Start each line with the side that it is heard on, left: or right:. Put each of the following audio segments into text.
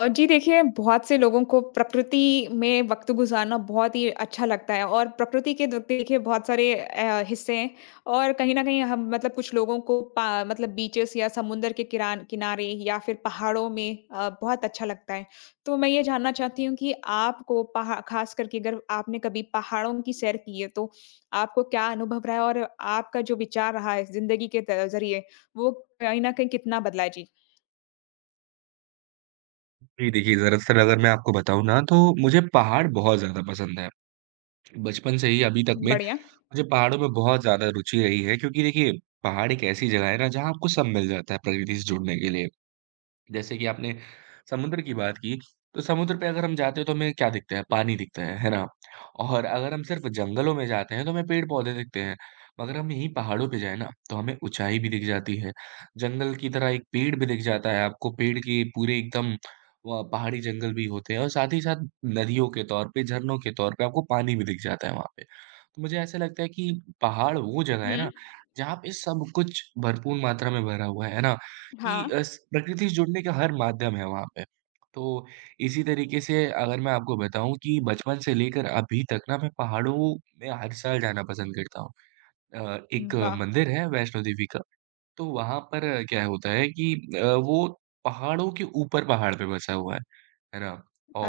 left: जी देखिए, बहुत से लोगों को प्रकृति में वक़्त गुज़ारना बहुत ही अच्छा लगता है और प्रकृति के द देखिए बहुत सारे हिस्से हैं और कहीं न कहीं हम मतलब कुछ लोगों को पा मतलब बीचेस या समुंदर के किरान किनारे या फिर पहाड़ों में बहुत अच्छा लगता है। तो मैं ये जानना चाहती हूँ कि आपको पहा ख़ास करके अगर आपने कभी पहाड़ों की सैर की है, तो आपको क्या अनुभव रहा है और आपका जो विचार रहा है ज़िंदगी के त ज़रिए, वो कहीं न कहीं कितना बदला है? जी,
right: जी, देखिए दरअसल अगर मैं आपको बताऊँ ना तो मुझे पहाड़ बहुत ज़्यादा पसंद है। बचपन से ही अभी तक में
left: बढ़िया।
right: मुझे पहाड़ों में बहुत ज़्यादा रुचि रही है क्योंकि देखिए पहाड़ एक ऐसी जगह है ना जहाँ आपको सब मिल जाता है प्रकृति से जुड़ने के लिए। जैसे कि आपने समुद्र की बात की, तो समुद्र पे अगर हम जाते हैं तो हमें क्या दिखता है? पानी दिखता है ना? और अगर हम सिर्फ़ जंगलों में जाते हैं तो हमें पेड़-पौधे दिखते हैं, मगर हम यहीं पहाड़ों पे जाएँ ना तो हमें ऊँचाई भी दिख जाती है, जंगल की तरह एक पेड़ भी दिख जाता है आपको, पेड़ के पूरे एकदम व पहाड़ी जंगल भी होते हैं और साथ ही साथ नदियों के तौर पे, झरनों के तौर पे आपको पानी भी दिख जाता है वहाँ पे। तो मुझे ऐसा लगता है कि पहाड़ वो जगह है
left: हुँ।
right: ना, जहाँ पे सब कुछ भरपूर मात्रा में भरा हुआ है ना?
left: हाँ।
right: कि अ, स प्रकृति से जुड़ने का हर माध्यम है वहाँ पे। तो इसी तरीके से अगर मैं आपको बताऊँ कि बचपन से लेकर अभी तक ना मैं पहाड़ों में हर साल जाना पसंद करता हूँ। एक
left: वाह!
right: मंदिर है वैष्णो देवी का, तो वहाँ पर क्या होता है कि वो पहाड़ों के ऊपर पहाड़ पे बसा हुआ है। है ना?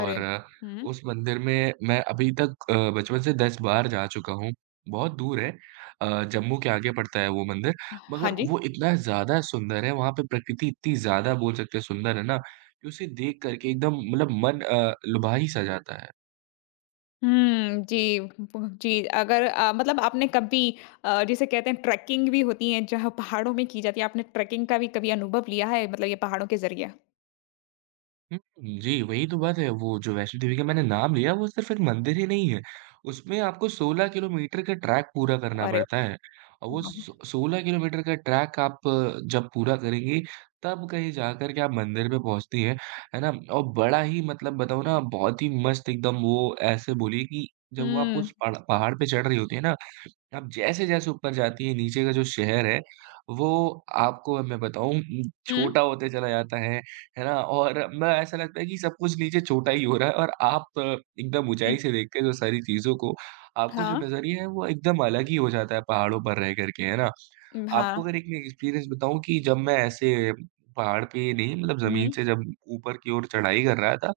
left: अरे! हुँ।
right: उस मंदिर में मैं अभी तक बचपन से 10 बार जा चुका हूँ। बहुत दूर है जम्मू के आगे पड़ता है वो मंदिर,
left: ह हाँ
right: मगर
left: जी।
right: वो इतना ज़्यादा सुंदर है, वहाँ पे प्रकृति इतनी ज़्यादा बोल सकते हैं सुंदर है ना, कि उसे देख कर के एकदम मतलब मन लुभा ही सा जाता है।
left: हुँ, जी, ब जी, अगर मतलब आपने कभी जिसे कहते हैं ट्रैकिंग भी होती है, जहाँ पहाड़ों में की जाती है, आपने ट्रैकिंग का भी कभी अनुभव लिया है मतलब ये पहाड़ों के ज़रिए?
right: हुँ, जी, वही तो बात है। वो जो वैष्णो देवी का मैंने नाम लिया, वो सिर्फ़ एक मंदिर ही नहीं है। उसमें आपको 16 किलोमीटर का ट्रैक पूरा करना
left: अरे
right: पड़ता है और वो
left: वाह!
right: सो 16 किलोमीटर का ट्रैक आप जब पूरा करेंगे, तब कहीं जाकर के आप मंदिर पे पहुँचती हैं, है ना? और बड़ा ही मतलब बताऊँ ना, बहुत ही मस्त एकदम वो ऐसे बोलिए कि जब वो आप
left: हुँ।
right: उस पड़ पहाड़ पे चढ़ रही होती हैं ना आप जैसे-जैसे ऊपर जाती हैं, नीचे का जो शहर है, वो आपको मैं बताऊँ
left: हुँ,
right: छोटा होते चला जाता है ना? और मैं ऐसा लगता है कि सब कुछ नीचे छोटा ही हो रहा है और आप एकदम
left: हुँ।
right: ऊँचाई से देखते हैं, तो सारी चीज़ों को, आपको जो
left: हाँ।
right: नज़रिया है, वो एकदम अलग ही हो जाता है पहाड़ों पर रह कर के, है ना?
left: हाँ।
right: आपको अगर एक मैं एक्सपीरियंस बताऊँ कि जब मैं ऐसे पहाड़ पे नहीं, मतलब
left: हुँ।
right: ज़मीन से जब ऊपर की ओर चढ़ाई कर रहा था,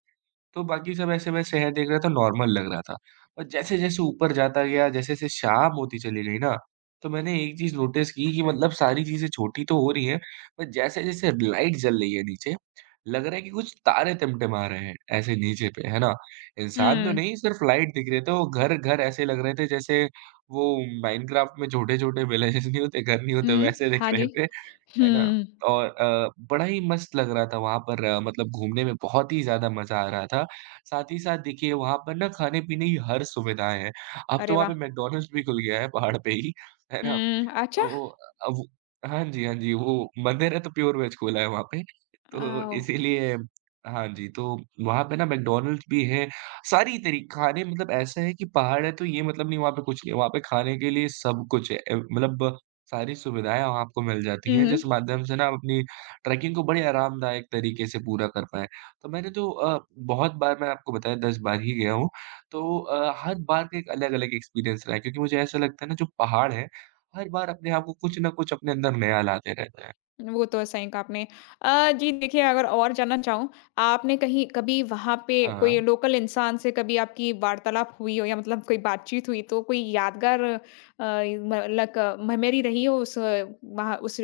right: तो बाकी सब ऐसे मैं शहर देख रहा था, नॉर्मल लग रहा था। और जैसे-जैसे ऊपर जाता गया, जैसे-जैसे शाम होती चली गई ना, तो मैंने एक चीज़ नोटिस की कि मतलब सारी चीज़ें छोटी तो हो रही हैं, पर जैसे-जैसे लाइट जल रही है नीचे, लग रहा है कि कुछ तारे टिमटिमा रहे हैं, ऐसे नीचे पे, है ना? इंसान तो
left: हुँ,
right: नहीं, सिर्फ लाइट दिख रहे थे, वो घर-घर ऐसे लग रहे थे जैसे वो माइनक्राफ्ट में छोटे-छोटे विलेजेस नहीं होते, घर नहीं होते,
left: हुँ।
right: वैसे
left: हाँ
right: दिख
left: जी।
right: रहे थे। है ना?
left: हुँ।
right: और बड़ा ही मस्त लग रहा था वहाँ पर मतलब घूमने में बहुत ही ज़्यादा मज़ा आ रहा था। साथ ही साथ देखिए वहाँ पर ना खाने-पीने की हर सुविधाएँ हैं। अब तो
left: अरे
right: वहाँ
left: वाह!
right: पे मैकडॉनल्ड्स भी खुल गया है पहाड़ पे ही, है ना?
left: हुँ, अच्छा।
right: तो अब हाँ जी, हाँ जी, वो मंदिर है तो प्योर वेज खुला है वहाँ पे। तो
left: ओह!
right: इसीलिए हाँ जी, तो वहाँ पे ना मैकडॉनल्ड्स भी है। सारी तरी खाने मतलब ऐसा है कि पहाड़ है तो ये मतलब नहीं वहाँ पे कुछ नहीं है, वहाँ पे खाने के लिए सब कुछ है। मतलब सारी सुविधाएँ वहाँ आपको मिल जाती
left: हुँ,
right: हैं,
left: हुँ।
right: जिस माध्यम से ना आप अपनी ट्रैकिंग को बड़े आरामदायक तरीके से पूरा कर पाएँ। तो मैंने तो बहुत बार मैं आपको बताया 10 बार ही गया हूँ, तो हर बार का एक अलग-अलग एक्सपीरियंस रहा है क्योंकि मुझे ऐसा लगता है ना जो पहाड़ हैं, हर बार अपने आप को कुछ न कुछ अपने अंदर नया लाते रहते हैं।
left: वो तो सही कहा आपने। जी देखिए अगर और जानना चाहूँ, आपने कहीं कभी वहाँ पे
right: हाँ।
left: कोई लोकल इंसान से कभी आपकी वार्तालाप हुई हो या मतलब कोई बातचीत हुई तो कोई यादगार अ, म लाइक मेमोरी रही हो उस वहाँ उस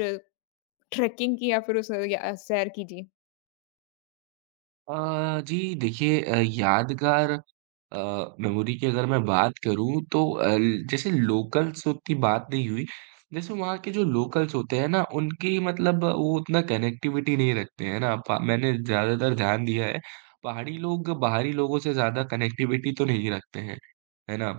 left: ट्रेकिंग की या फिर उस या सैर की? जी।
right: जी देखिए यादगार मेमोरी की अगर मैं बात करूँ तो जैसे लोकल्स की बात नहीं हुई, जैसे वहाँ के जो लोकल्स होते हैं ना उनकी मतलब वो उतना कनेक्टिविटी नहीं रखते हैं ना, प मैंने ज़्यादातर ध्यान दिया है, पहाड़ी लोग बाहरी लोगों से ज़्यादा कनेक्टिविटी तो नहीं रखते हैं, है ना?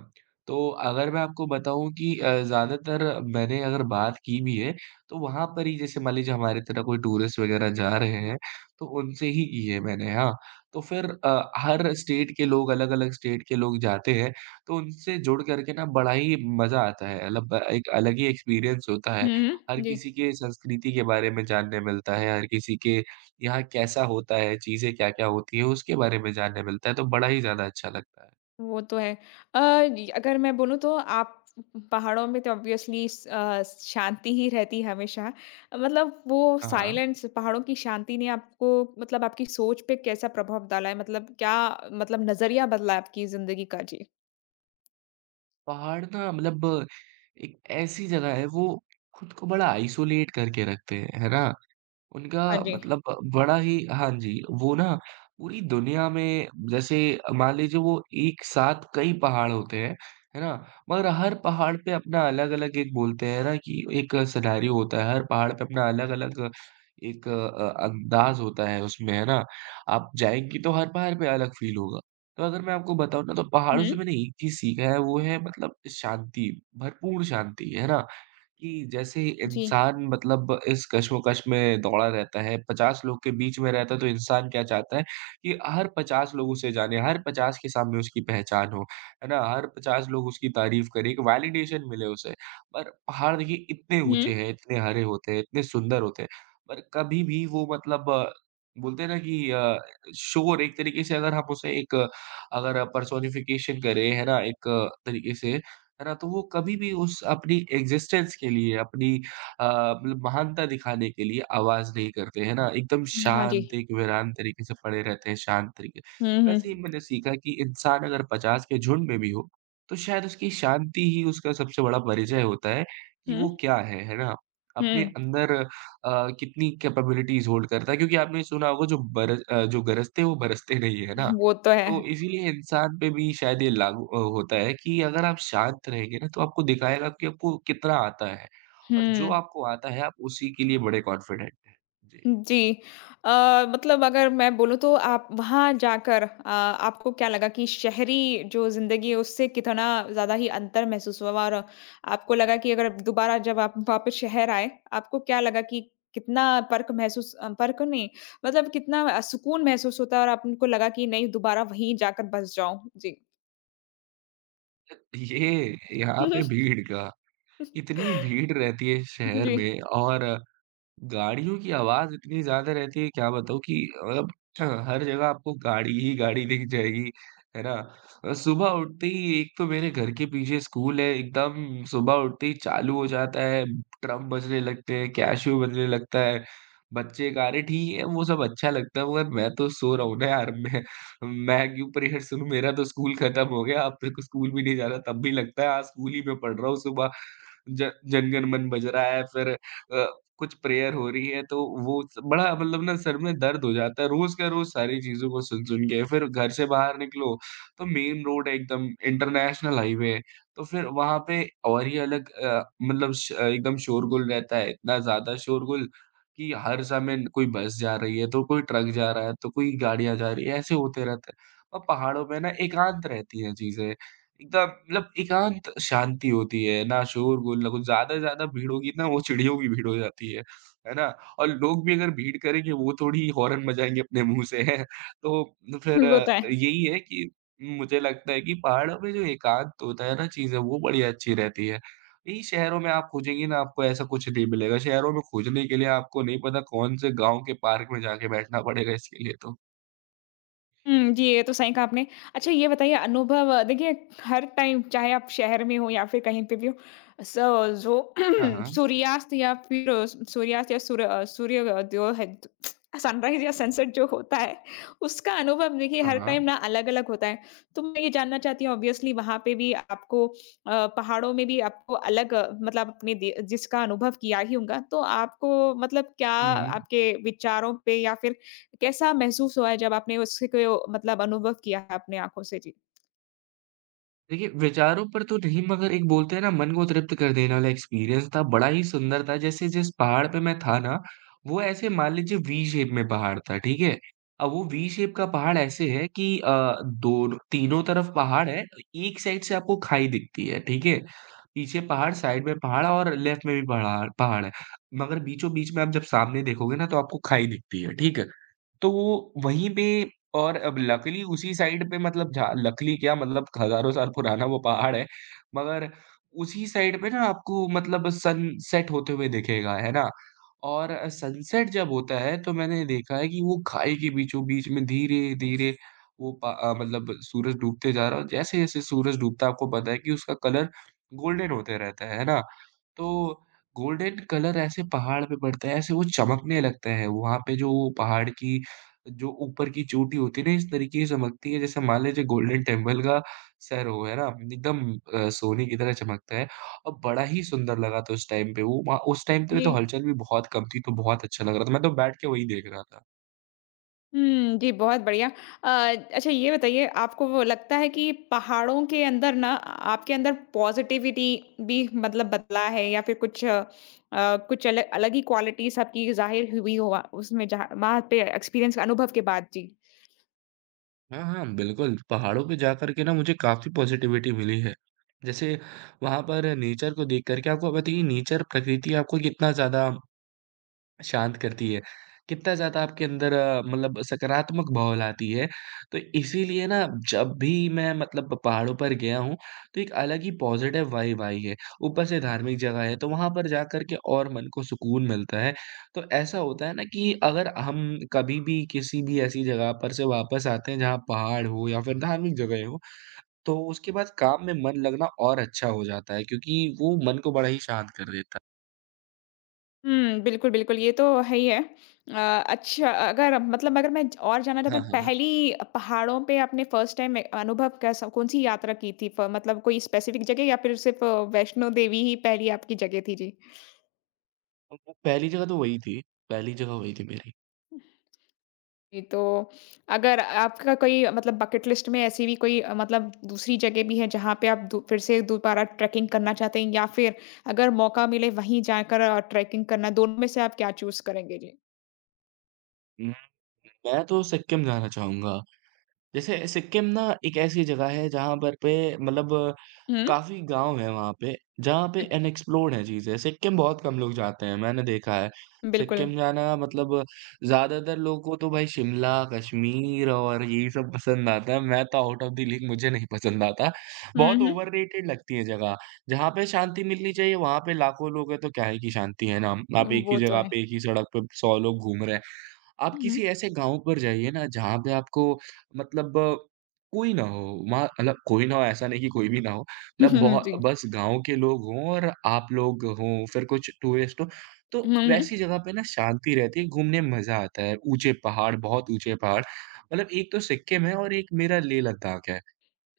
right: तो अगर मैं आपको बताऊँ कि ज़्यादातर मैंने अगर बात की भी है, तो वहाँ पर ही जैसे मान लीजिए हमारी तरह कोई टूरिस्ट वगैरह जा रहे हैं तो उनसे ही की है मैंने, हाँ। तो फिर हर स्टेट के लोग अलग-अलग स्टेट के लोग जाते हैं, तो उनसे जुड़ कर के ना बड़ा ही मज़ा आता है। मतलब एक अलग ही एक्सपीरियंस होता है।
left: हुँ,
right: हर
left: हुँ। जी।
right: किसी के संस्कृति के बारे में जानने मिलता है, हर किसी के यहाँ कैसा होता है, चीज़ें क्या-क्या होती हैं, उसके बारे में जानने मिलता है, तो बड़ा ही ज़्यादा अच्छा लगता है।
left: वो तो है। अ, य अगर मैं बोलूँ तो आप पहाड़ों में तो ऑब्वियसली शांति ही रहती है हमेशा। मतलब वो
right: हाँ, हाँ।
left: साइलेंस पहाड़ों की शांति ने आपको मतलब आपकी सोच पे कैसा प्रभाव डाला है? मतलब क्या मतलब नज़रिया बदला है आपकी ज़िंदगी का? जी।
right: पहाड़ ना मतलब एक ऐसी जगह है, वो खुद को बड़ा आइसोलेट करके रखते हैं, है ना? उनका
left: हाँ जी।
right: मतलब बड़ा ही हाँ जी, वो ना पूरी दुनिया में जैसे मान लीजिए वो एक साथ कई पहाड़ होते हैं, है ना? मगर हर पहाड़ पे अपना अलग-अलग एक बोलते हैं ना कि एक सिनेरियो होता है, हर पहाड़ पे अपना अलग-अलग एक अंदाज़ होता है उसमें, है ना? आप जाएँगी तो हर पहाड़ पे अलग फ़ील होगा। तो अगर मैं आपको बताऊँ ना तो पहाड़ों
left: हुँ,
right: से मैंने एक चीज़ सीखा है वो है मतलब शांति, भरपूर शांति, है ना? कि जैसे
left: जी।
right: इंसान मतलब इस कशमकश में दौड़ा रहता है, 50 लोग के बीच में रहता है, तो इंसान क्या चाहता है कि हर 50 लोग उसे जाने, हर 50 के सामने उसकी पहचान हो, है ना? हर 50 लोग उसकी तारीफ़ करें, एक वैलिडेशन मिले उसे। पर पहाड़ देखिए इतने
left: हुँ।
right: ऊँचे हैं, इतने हरे होते हैं, इतने सुंदर होते हैं, पर कभी भी वो मतलब बोलते हैं ना कि शोर एक तरीके से अगर हम उसे अगर पर्सोनिफिकेशन करें, है ना? एक तरीके से है ना? तो वो कभी भी उस अपनी एग्ज़िस्टेंस के लिए, अपनी अ, मतलब महानता दिखाने के लिए आवाज़ नहीं करते, है ना? एकदम
left: हाँ जी।
right: शांत, एक वीरान तरीके से पड़े रहते हैं, शांत तरीके।
left: हुँ, हुँ।
right: वैसे ही मैंने सीखा कि इंसान अगर 50 के झुंड में भी हो, तो शायद उसकी शांति ही उसका सबसे बड़ा परिचय होता है कि
left: हुँ,
right: वो क्या है ना? अपने
left: हुँ।
right: अंदर कितनी कैपेबिलिटीज़ होल्ड करता है क्योंकि आपने सुना होगा जो गरजते हैं, वो बरसते नहीं है, है ना?
left: वो तो है।
right: तो इसीलिए इंसान पे भी शायद ये लागू होता है कि अगर आप शांत रहेंगे ना, तो आपको दिखाएगा कि आपको कितना आता है और जो
left: हुँ।
right: आपको आता है, आप उसी के लिए बड़े कॉन्फिडेंट हैं। जी।
left: जी। अ, मतलब अगर मैं बोलूँ तो आप वहाँ जाकर आपको क्या लगा कि शहरी जो ज़िंदगी है उससे कितना ज़्यादा ही अंतर महसूस हुआ? और आपको लगा कि अगर दोबारा जब आप वापस शहर आए, आपको क्या लगा कि कितना फ़र्क महसूस फ़र्क नहीं मतलब कितना सुकून महसूस होता है और आपको लगा कि नहीं दोबारा वहीं जाकर बस जाऊँ? जी।
right: ये यहाँ पे भीड़ का इतनी भीड़ रहती है शहर
left: जी,
right: में और गाड़ियों की आवाज़ इतनी ज़्यादा रहती है क्या बताऊँ कि मतलब हाँ, हर जगह आपको गाड़ी ही गाड़ी दिख जाएगी, है ना? सुबह उठते ही एक तो मेरे घर के पीछे स्कूल है, एकदम सुबह उठते ही चालू हो जाता है, ड्रम बजने लगते हैं, कैशियो बजने लगता है, बच्चे गा रहे ठीक है वो सब अच्छा लगता है मगर मैं तो सो रहा हूँ ना यार, मैं क्यों प्रेयर सुनूँ? मेरा तो स्कूल खत्म हो गया, अब मेरे को स्कूल भी नहीं जाना तब भी लगता है आज स्कूल ही में पढ़ रहा हूँ सुबह। ज जन गण मन बज रहा है फिर अ, कुछ प्रेयर हो रही है, तो वो स बड़ा मतलब ना सर में दर्द हो जाता है, रोज़ का रोज़ सारी चीज़ों को सुन-सुन के। फिर घर से बाहर निकलो, तो मेन रोड है एकदम इंटरनेशनल हाईवे, तो फिर वहाँ पे और ही अलग मतलब एकदम शोरगुल रहता है, इतना ज़्यादा शोरगुल कि हर समय कोई बस जा रही है, तो कोई ट्रक जा रहा है, तो कोई गाड़ियाँ जा रही है, ऐसे होते रहता है। और पहाड़ों पे ना एकांत रहती हैं चीज़ें। एकदम मतलब एकांत शांति होती है, ना शोर-गुल, ना कुछ ज़्यादा से ज़्यादा भीड़ होगी ना वो चिड़ियों की भीड़ हो जाती है ना? और लोग भी अगर भीड़ करेंगे वो थोड़ी हॉर्न बजाएँगे अपने मुँह से तो फिर
left: वो तो है।
right: यही है कि मुझे लगता है कि पहाड़ों में जो एकांत होता है ना चीज़ें वो बड़ी अच्छी रहती है। यही शहरों में आप खोजेंगे ना आपको ऐसा कुछ नहीं मिलेगा, शहरों में खोजने के लिए आपको नहीं पता कौन से गाँव के पार्क में जाके बैठना पड़ेगा इसके लिए तो।
left: हुँ, जी, ये तो सही कहा आपने। अच्छा ये बताइए अनुभव देखिए हर टाइम चाहे आप शहर में हो या फिर कहीं पे भी हो, स जो
right: हाँ, हाँ।
left: सूर्यास्त या फिर सूर्योदय है सनराइज़ या सनसेट जो होता है, उसका अनुभव देखिए
right: हाँ,
left: हर टाइम
right: हाँ।
left: ना अलग-अलग होता है। तो मैं ये जानना चाहती हूँ ऑब्वियसली वहाँ पे भी आपको पहाड़ों में भी आपको अलग मतलब अपने दे जिसका अनुभव किया ही होगा, तो आपको मतलब क्या
right: हुँ, हुँ।
left: आपके विचारों पे या फिर कैसा महसूस हुआ है जब आपने उससे कोई मतलब अनुभव किया है अपनी आँखों से? जी।
right: देखिए, विचारों पर तो नहीं मगर एक बोलते हैं ना मन को तृप्त कर देने वाला एक्सपीरियंस था, बड़ा ही सुंदर था। जैसे जिस पहाड़ पे मैं था ना, वो ऐसे मान लीजिए वी शेप में पहाड़ था, ठीक है? अब वो वी शेप का पहाड़ ऐसे है कि दोनों तीनों तरफ पहाड़ है, एक साइड से आपको खाई दिखती है, ठीक है? पीछे पहाड़, साइड में पहाड़ और लेफ्ट में भी पहाड़ पहाड़ है। मगर बीचों-बीच में आप जब सामने देखोगे ना तो आपको खाई दिखती है, ठीक है? तो वो वहीं पे और अब लकीली उसी साइड पे मतलब जहाँ लकीली क्या मतलब हज़ारों साल पुराना वो पहाड़ है, मगर उसी साइड पे ना आपको मतलब सनसेट होते हुए दिखेगा, है ना? और सनसेट जब होता है तो मैंने देखा है कि वो खाई के बीचों-बीच में धीरे-धीरे वो मतलब सूरज डूबते जा रहा है और जैसे-जैसे सूरज डूबता है आपको पता है कि उसका कलर गोल्डन होते रहता है ना? तो गोल्डन कलर ऐसे पहाड़ पे पड़ता है, ऐसे वो चमकने लगते हैं, वहाँ पे जो वो पहाड़ की जो ऊपर की चोटी होती है ना इस तरीके से चमकती है जैसे मान लीजिए गोल्डन टेम्पल का सर हो, है ना? एकदम सोने की तरह चमकता है और बड़ा ही सुंदर लगा था उस टाइम पे वो वहाँ उस टाइम पे
left: जी।
right: तो हलचल भी बहुत कम थी तो बहुत अच्छा लग रहा था। मैं तो बैठ के वही देख रहा था।
left: हुँ, जी, बहुत बढ़िया। अच्छा ये बताइए आपको वो लगता है कि पहाड़ों के अंदर ना आपके अंदर पॉज़िटिविटी भी मतलब बदला है या फिर कुछ कुछ अल अलग ही क्वालिटीज़ आपकी ज़ाहिर हुई हो उसमें जहाँ वहाँ पे एक्सपीरियंस अनुभव के बाद? जी।
right: हाँ, हाँ, बिल्कुल। पहाड़ों पे जाकर के ना मुझे काफ़ी पॉज़िटिविटी मिली है। जैसे वहाँ पर नेचर को देख कर के आपको बताइए नेचर प्रकृति आपको कितना ज़्यादा शांत करती है। कितना ज़्यादा आपके अंदर मतलब सकारात्मक भाव लाती है। तो इसीलिए ना जब भी मैं मतलब पहाड़ों पर गया हूँ, तो एक अलग ही पॉज़िटिव वाइब आई है। ऊपर से धार्मिक जगह है, तो वहाँ पर जाकर के और मन को सुकून मिलता है। तो ऐसा होता है ना कि अगर हम कभी भी किसी भी ऐसी जगह पर से वापस आते हैं जहाँ पहाड़ हो या फिर धार्मिक जगह हो, तो उसके बाद काम में मन लगना और अच्छा हो जाता है क्योंकि वो मन को बड़ा ही शांत कर देता
left: हुँ, बिल्कुल, बिल्कुल, ये तो है ही है। अच्छा अगर मतलब अगर मैं ज और जानना चाहता
right: है। हाँ,
left: हूँ
right: हाँ। हाँ।
left: पहली पहाड़ों पे आपने फर्स्ट टाइम ए अनुभव कैसा कौन-सी यात्रा की थी? फ मतलब कोई स्पेसिफिक जगह या फिर सिर्फ़ वैष्णो देवी ही पहली आपकी जगह थी? जी।
right: पहली जगह तो वही थी, पहली जगह वही थी मेरी।
left: जी, तो अगर आपका कोई मतलब बकेट लिस्ट में ऐसी भी कोई मतलब दूसरी जगह भी है जहाँ पे आप दु फिर से दोबारा ट्रैकिंग करना चाहते हैं या फिर अगर मौका मिले वहीं जाकर ट्रैकिंग करना, दोनों में से आप क्या चूज़ करेंगे? जी।
right: मैं मैं तो सिक्किम जाना चाहूँगा। जैसे सिक्किम ना एक ऐसी जगह है जहाँ पर पे मतलब
left: हुँ,
right: काफ़ी गाँव हैं वहाँ पे, जहाँ पे
left: अच
right: अनएक्सप्लोर्ड हैं चीज़ें। सिक्किम बहुत कम लोग जाते हैं, मैंने देखा है।
left: बिल्कुल।
right: सिक्किम जाना मतलब ज़्यादातर लोगों को तो भाई शिमला, कश्मीर और यही सब पसंद आता है। मैं तो आउट ऑफ द लीग मुझे नहीं पसंद आता।
left: हुँ,
right: बहुत
left: हुँ।
right: ओवररेटेड लगती है जगह। जहाँ पे शांति मिलनी चाहिए, वहाँ पे लाखों लोग हैं तो क्या ही की शांति है ना? आप एक ही
left: वो तो
right: जगह
left: है।
right: पे, एक ही सड़क पे 100 लोग घूम रहे हैं। आप
left: हुँ,
right: किसी ऐसे गाँव पर जाइए ना जहाँ पे आपको मतलब कोई ना हो, वहाँ मतलब कोई ना हो ऐसा नहीं कि कोई भी ना हो, मतलब
left: हुँ।
right: बहुत
left: जी।
right: बस गाँव के लोग हों और आप लोग हों, फिर कुछ टूरिस्ट हों, तो
left: हुँ।
right: वैसी जगह पे ना शांति रहती है, घूमने में मज़ा आता है। ऊँचे पहाड़, बहुत ऊँचे पहाड़, मतलब एक तो सिक्किम है और एक मेरा लेह लद्दाख है।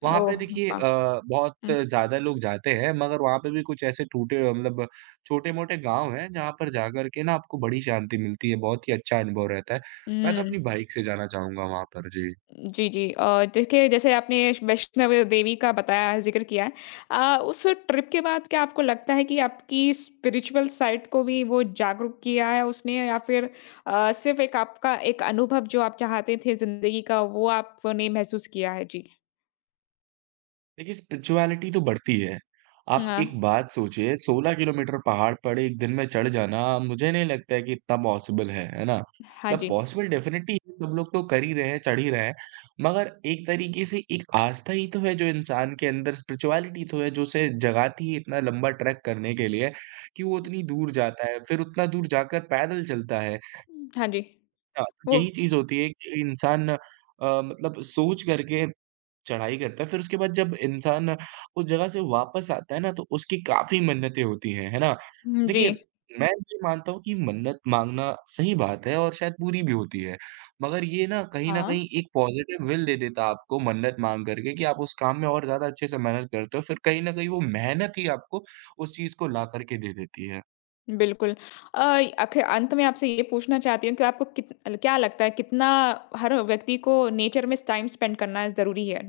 right: वहाँ पे
left: ओह!
right: देखिए
left: वाह!
right: बहुत
left: हुँ,
right: ज़्यादा लोग जाते हैं, मगर वहाँ पे भी कुछ ऐसे टूटे हुए मतलब छोटे-मोटे गाँव हैं, जहाँ पर जाकर के ना आपको बड़ी शांति मिलती है, बहुत ही अच्छा अनुभव रहता है। मैं तो
left: हुँ।
right: अपनी बाइक से जाना चाहूँगा वहाँ पर। जी।
left: जी, जी। देखिए जैसे आपने वैष्णव देवी का बताया ज़िक्र किया है। उस ट्रिप के बाद क्या आपको लगता है कि आपकी स्पिरिचुअल साइड को भी वो जागरूक किया है उसने या फिर सिर्फ़ एक आपका एक अनुभव जो आप चाहते थे ज़िंदगी का वो आपने महसूस किया है? जी।
right: देखिए, स्पिरिचुअलिटी तो बढ़ती है। आप
left: अ,
right: एक बात सोचिए 16 किलोमीटर पहाड़ पर एक दिन में चढ़ जाना मुझे नहीं लगता है कि इतना पॉसिबल है ना?
left: हाँ
right: मतलब
left: जी।
right: पॉसिबल डेफ़िनिटली है, सब लोग तो कर ही रहे हैं, चढ़ ही रहे हैं। मगर एक तरीके से एक आस्था ही तो है जो इंसान के अंदर स्पिरिचुअलिटी तो है जो उसे जगाती है इतना लंबा ट्रैक करने के लिए कि वो उतनी दूर जाता है, फिर उतना दूर जाकर पैदल चलता है।
left: हाँ जी।
right: हाँ, तो
left: वो
right: यही चीज़ होती है कि इंसान मतलब सोच करके चढ़ाई करता है, फिर उसके बाद जब इंसान उस जगह से वापस आता है ना, तो उसकी काफ़ी मन्नतें होती हैं, है ना?
left: हुँ, जी।
right: देखिए, मैं ये मानता हूँ कि मन्नत माँगना सही बात है और शायद पूरी भी होती है, मगर ये ना कहीं न कहीं
left: हाँ।
right: एक पॉज़िटिव विल दे देता है आपको मन्नत माँग कर के कि आप उस काम में और ज़्यादा अच्छे से मेहनत करते हो, फिर कहीं न कहीं वो मेहनत ही आपको उस चीज़ को ला कर के दे देती है।
left: बिल्कुल। अ, आखिर अंत में आपसे ये पूछना चाहती हूँ कि आपको कित क्या लगता है कितना हर व्यक्ति को नेचर में टाइम स्पेंड करना ज़रूरी है?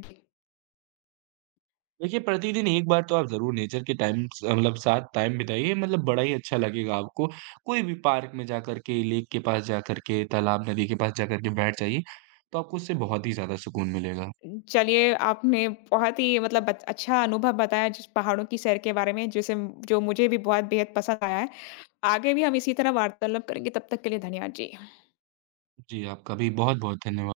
right: देखिए, प्रतिदिन एक बार तो आप ज़रूर नेचर के टाइम स मतलब साथ टाइम बिताइए, मतलब बड़ा ही अच्छा लगेगा आपको। कोई भी पार्क में जाकर के, लेक के पास जाकर के, तालाब, नदी के पास जाकर के बैठ जाइए, तो आपको उससे बहुत ही ज़्यादा सुकून मिलेगा।
left: चलिए, आपने बहुत ही मतलब बत अच्छा अनुभव बताया जिस पहाड़ों की सैर के बारे में जिसे जो मुझे भी बहुत बेहद पसंद आया है। आगे भी हम इसी तरह वार्तालाप करेंगे, तब तक के लिए धन्यवाद जी।
right: जी, आपका भी बहुत-बहुत धन्यवाद।